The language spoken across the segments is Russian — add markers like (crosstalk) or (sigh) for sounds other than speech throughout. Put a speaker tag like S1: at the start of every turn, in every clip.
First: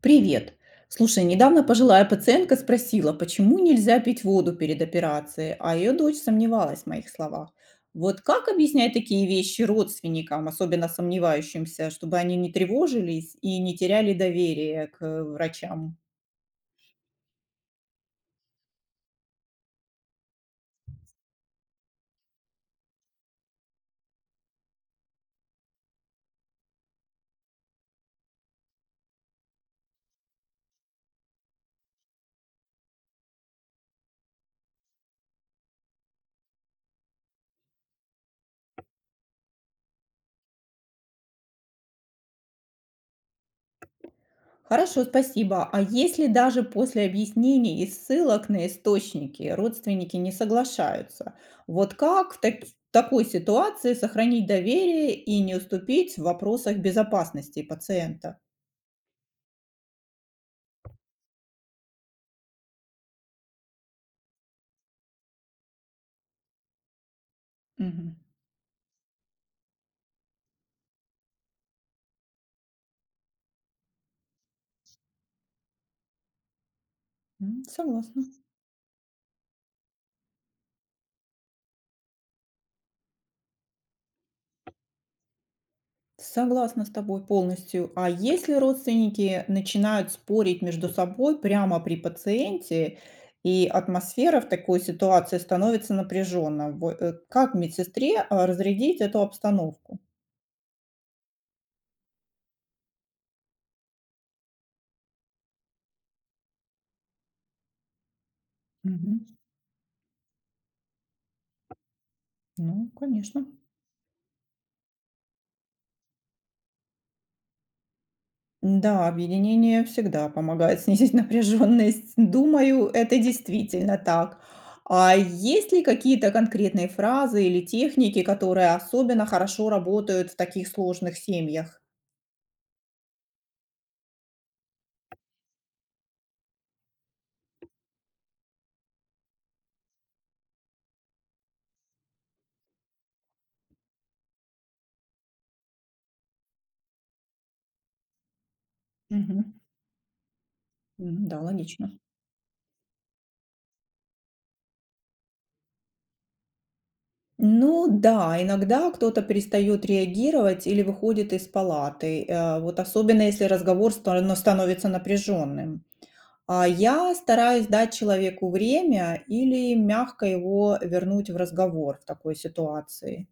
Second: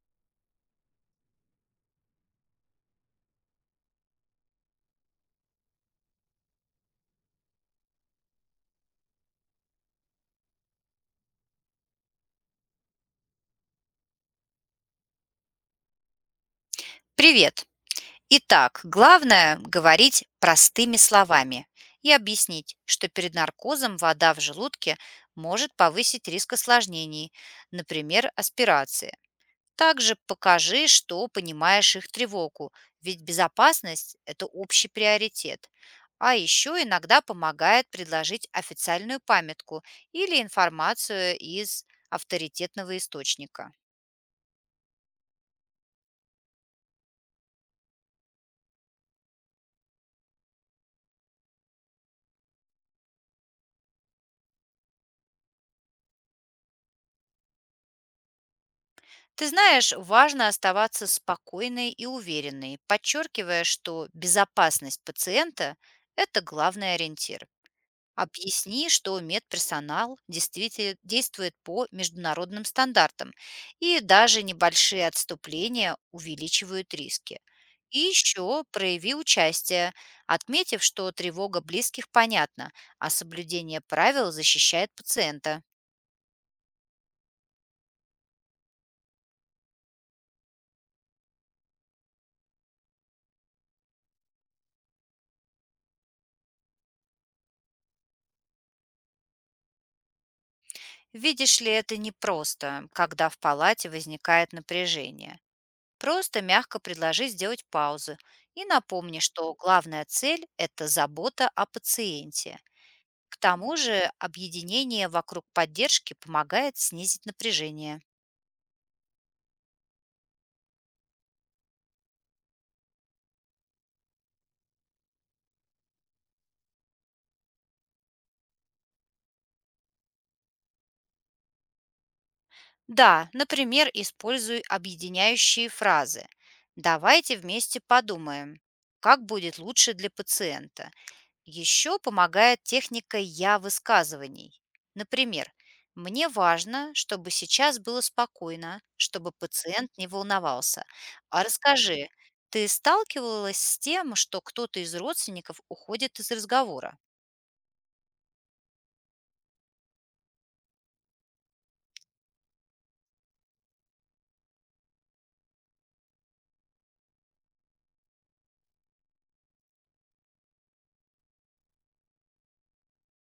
S1: Привет. Слушай, недавно пожилая пациентка спросила, почему нельзя пить воду перед операцией, а ее дочь сомневалась в моих словах. Вот как объяснять такие вещи родственникам, особенно сомневающимся, чтобы они не тревожились и не теряли доверие к врачам?
S2: Привет. Итак, главное говорить простыми словами и объяснить, что перед наркозом вода в желудке может повысить риск осложнений, например, аспирации. Также покажи, что понимаешь их тревогу, ведь безопасность– это общий приоритет. А еще иногда помогает предложить официальную памятку или информацию из авторитетного источника.
S1: Хорошо, спасибо. А если даже после объяснений и ссылок на источники родственники не соглашаются, вот как в такой ситуации сохранить доверие и не уступить в вопросах безопасности пациента?
S2: Ты знаешь, важно оставаться спокойной и уверенной, подчеркивая, что безопасность пациента– это главный ориентир.
S1: Мгм.
S2: Объясни, что медперсонал действительно действует по международным стандартам, и даже небольшие отступления увеличивают риски.
S1: М,
S2: И
S1: согласна.
S2: еще прояви участие, отметив, что тревога близких понятна, а соблюдение правил защищает пациента.
S1: Согласна с тобой полностью. А если родственники начинают спорить между собой прямо при пациенте, и атмосфера в такой ситуации становится напряженной, вот, как медсестре разрядить эту обстановку?
S2: Видишь ли, это непросто, когда в палате возникает напряжение. Просто мягко предложи сделать паузы и напомни,
S1: Мгм.
S2: что главная цель– это забота о пациенте.
S1: Ну,
S2: К
S1: конечно.
S2: тому же объединение вокруг поддержки помогает снизить напряжение.
S1: Да, объединение всегда помогает (laughs) снизить напряженность. Думаю, это действительно так. А есть ли какие-то конкретные фразы или техники, которые особенно хорошо работают в таких сложных семьях?
S2: Да, например, используй объединяющие фразы. Давайте вместе подумаем, как будет лучше для пациента. Еще помогает техника «я» высказываний. Например, «Мне важно, чтобы сейчас было спокойно, чтобы
S1: Мгм.
S2: пациент не волновался».
S1: М, да,
S2: А
S1: логично.
S2: расскажи, ты сталкивалась с тем, что кто-то из родственников уходит из разговора?
S1: Ну да, иногда кто-то перестает реагировать или выходит из палаты. Вот особенно если разговор становится напряженным. Я стараюсь дать человеку время или мягко его вернуть в разговор в такой ситуации.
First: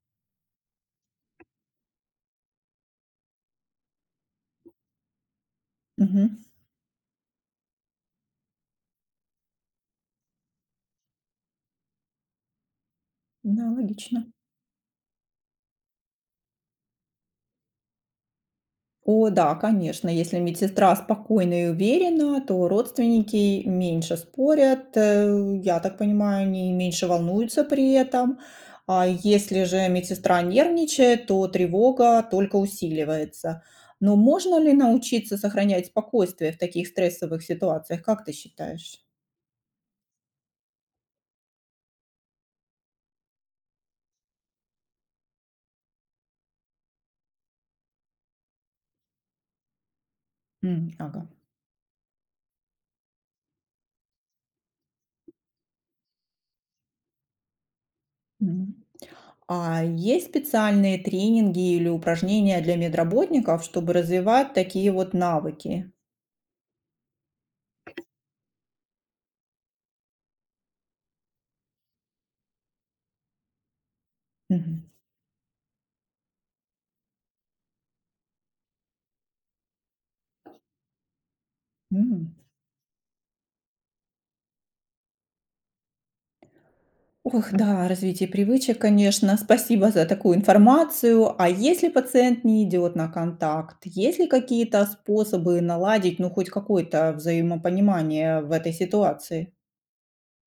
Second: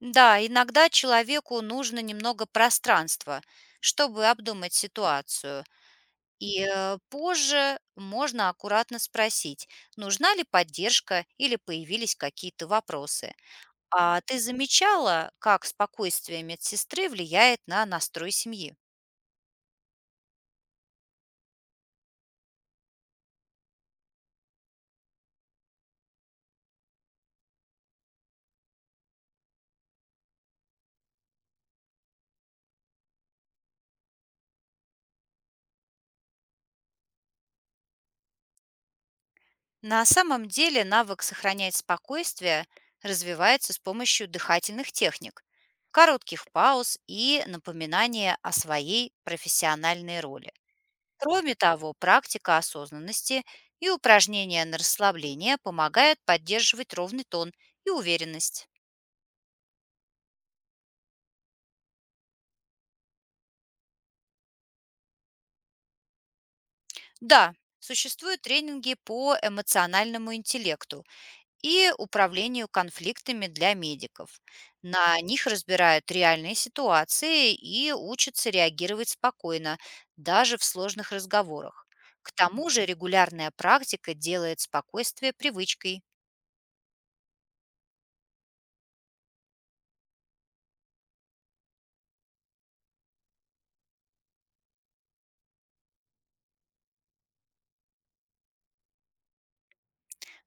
S2: Да, иногда человеку нужно немного пространства, чтобы обдумать ситуацию.
S1: Мгм.
S2: И позже можно аккуратно спросить, нужна ли поддержка или появились какие-то вопросы.
S1: Да,
S2: А
S1: логично.
S2: ты замечала, как спокойствие медсестры влияет на настрой семьи?
S1: О да, конечно, если медсестра спокойна и уверена, то родственники меньше спорят, я так понимаю, они меньше волнуются при этом. А если же медсестра нервничает, то тревога только усиливается. Но можно ли научиться сохранять спокойствие в таких стрессовых ситуациях, как ты считаешь?
S2: На самом деле навык сохранять спокойствие развивается с помощью дыхательных техник, коротких пауз и напоминания о своей профессиональной роли.
S1: М, ага.
S2: Кроме того, практика осознанности и упражнения на расслабление помогают поддерживать ровный тон и уверенность.
S1: Мгм. А есть специальные тренинги или упражнения для медработников, чтобы развивать такие вот навыки?
S2: Да, существуют тренинги по эмоциональному интеллекту и управлению конфликтами для медиков.
S1: Мгм.
S2: На них разбирают реальные ситуации и учатся реагировать спокойно, даже в сложных разговорах. К
S1: М.
S2: тому же регулярная практика делает спокойствие привычкой.
S1: Ох, да, развитие привычек, конечно. Спасибо за такую информацию. А если пациент не идет на контакт, есть ли какие-то способы наладить, ну, хоть какое-то взаимопонимание в этой ситуации?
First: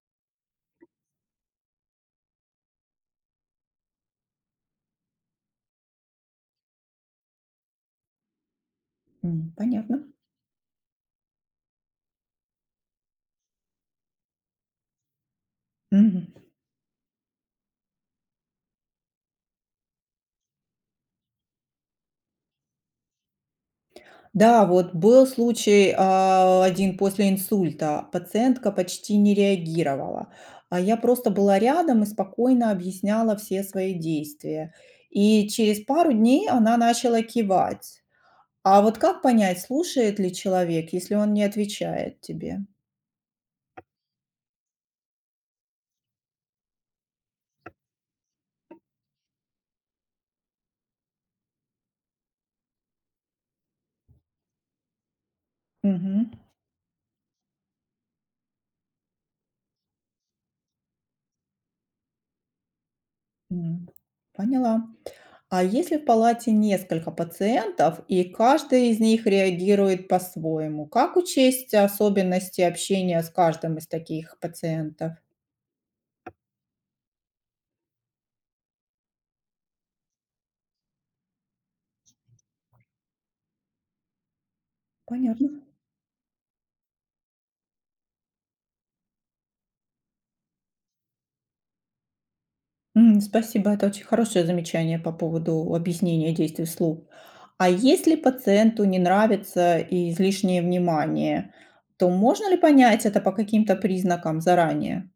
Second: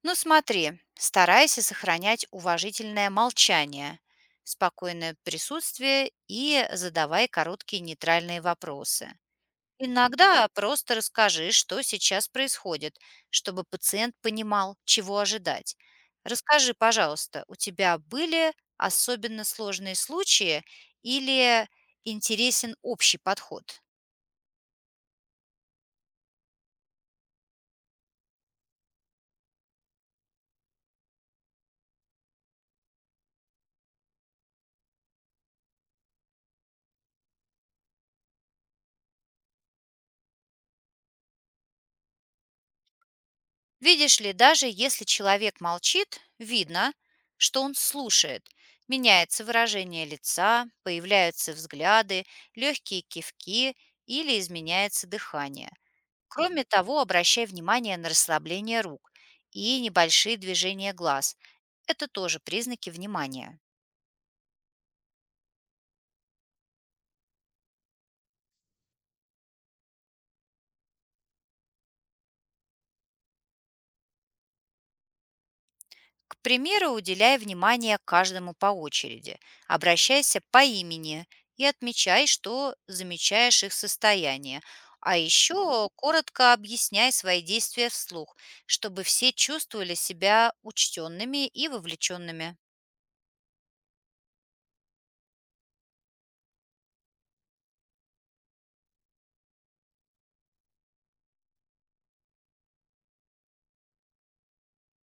S2: Но смотри, старайся сохранять уважительное молчание, спокойное присутствие и задавай короткие нейтральные вопросы.
S1: М, понятно.
S2: Иногда просто расскажи, что сейчас происходит, чтобы пациент понимал, чего ожидать.
S1: Мгм.
S2: Расскажи, пожалуйста, у тебя были особенно сложные случаи или интересен общий подход?
S1: Да, вот был случай, один после инсульта. Пациентка почти не реагировала, а я просто была рядом и спокойно объясняла все свои действия. И через пару дней она начала кивать. А вот как понять, слушает ли человек, если он не отвечает тебе?
S2: Видишь ли, даже если человек молчит, видно, что он слушает. Меняется выражение лица, появляются взгляды, легкие кивки или изменяется дыхание.
S1: Мгм.
S2: Кроме того, обращай внимание на расслабление рук и небольшие движения глаз. Это тоже признаки внимания.
S1: М. Поняла. А если в палате несколько пациентов, и каждый из них реагирует по-своему, как учесть особенности общения с каждым из таких пациентов?
S2: К примеру, уделяй внимание каждому по очереди. Обращайся по имени и отмечай, что замечаешь их состояние. А
S1: Понятно.
S2: еще коротко объясняй свои действия вслух, чтобы все чувствовали себя учтенными и вовлеченными.
S1: М, спасибо, это очень хорошее замечание по поводу объяснения действий вслух. А если пациенту не нравится и излишнее внимание, то можно ли понять это по каким-то признакам заранее?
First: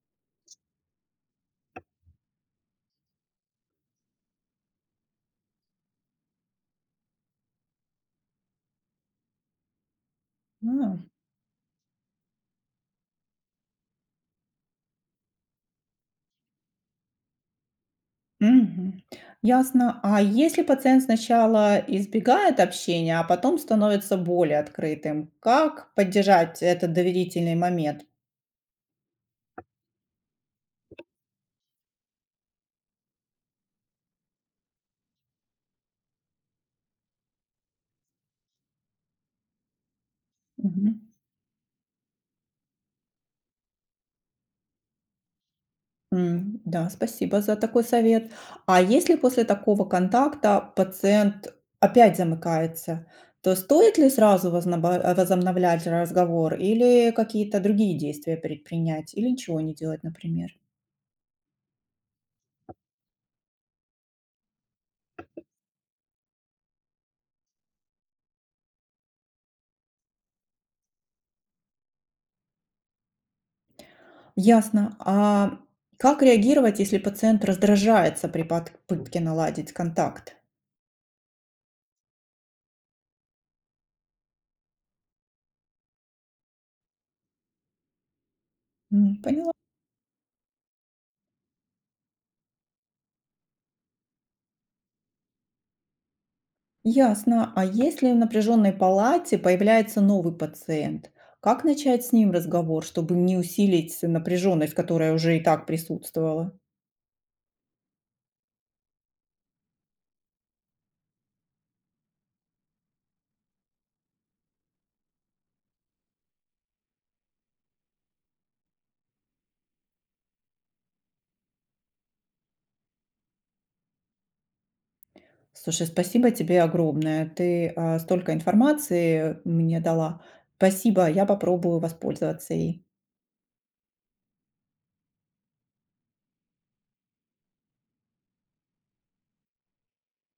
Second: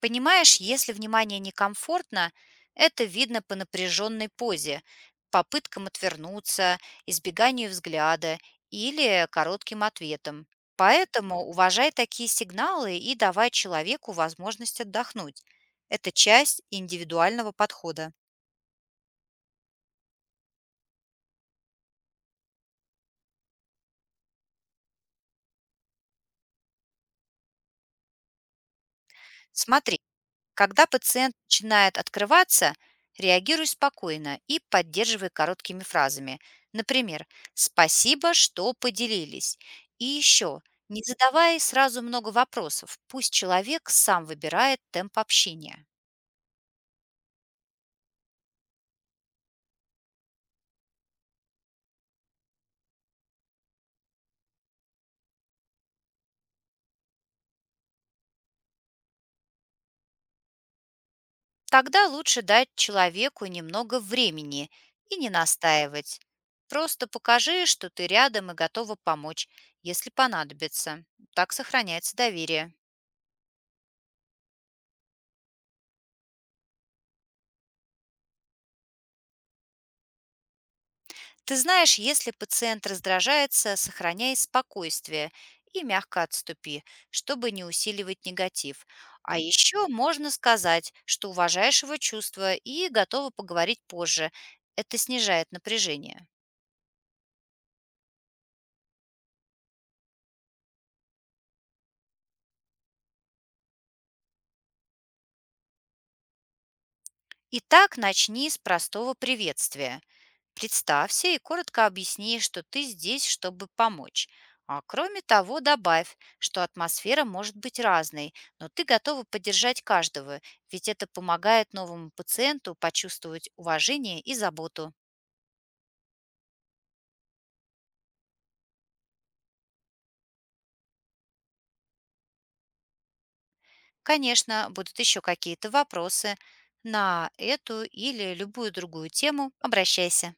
S2: Понимаешь, если внимание некомфортно, это видно по напряженной позе, попыткам отвернуться, избеганию взгляда или коротким ответам.
S1: А.
S2: Поэтому уважай такие сигналы и давай человеку возможность отдохнуть. Это часть индивидуального подхода.
S1: Мгм. Ясно. А если пациент сначала избегает общения, а потом становится более открытым, как поддержать этот доверительный момент?
S2: Смотри, когда пациент начинает открываться, реагируй спокойно и поддерживай короткими фразами. Например, «Спасибо, что поделились». И еще,
S1: Мгм.
S2: не задавай сразу много вопросов, пусть человек сам выбирает темп общения.
S1: М, да, спасибо за такой совет. А если после такого контакта пациент опять замыкается, то стоит ли сразу возобновлять разговор или какие-то другие действия предпринять, или ничего не делать, например?
S2: Тогда лучше дать человеку немного времени и не настаивать. Просто покажи, что ты рядом и готова помочь, если понадобится. Так сохраняется доверие.
S1: Ясно. А как реагировать, если пациент раздражается при попытке наладить контакт?
S2: Ты знаешь, если пациент раздражается, сохраняй спокойствие и мягко отступи, чтобы не усиливать негатив.
S1: М,
S2: А
S1: поняла.
S2: еще можно сказать, что уважаешь его чувства и готова поговорить позже. Это снижает напряжение.
S1: Ясно. А если в напряженной палате появляется новый пациент, как начать с ним разговор, чтобы не усилить напряженность, которая уже и так присутствовала?
S2: Итак, начни с простого приветствия. Представься и коротко объясни, что ты здесь, чтобы помочь. А кроме того, добавь, что атмосфера может быть разной, но ты готова поддержать каждого, ведь это помогает новому пациенту почувствовать уважение и заботу.
S1: Слушай, спасибо тебе огромное. Ты столько информации мне дала. Спасибо, я попробую воспользоваться ей.
S2: Конечно, будут еще какие-то вопросы. На эту или любую другую тему обращайся.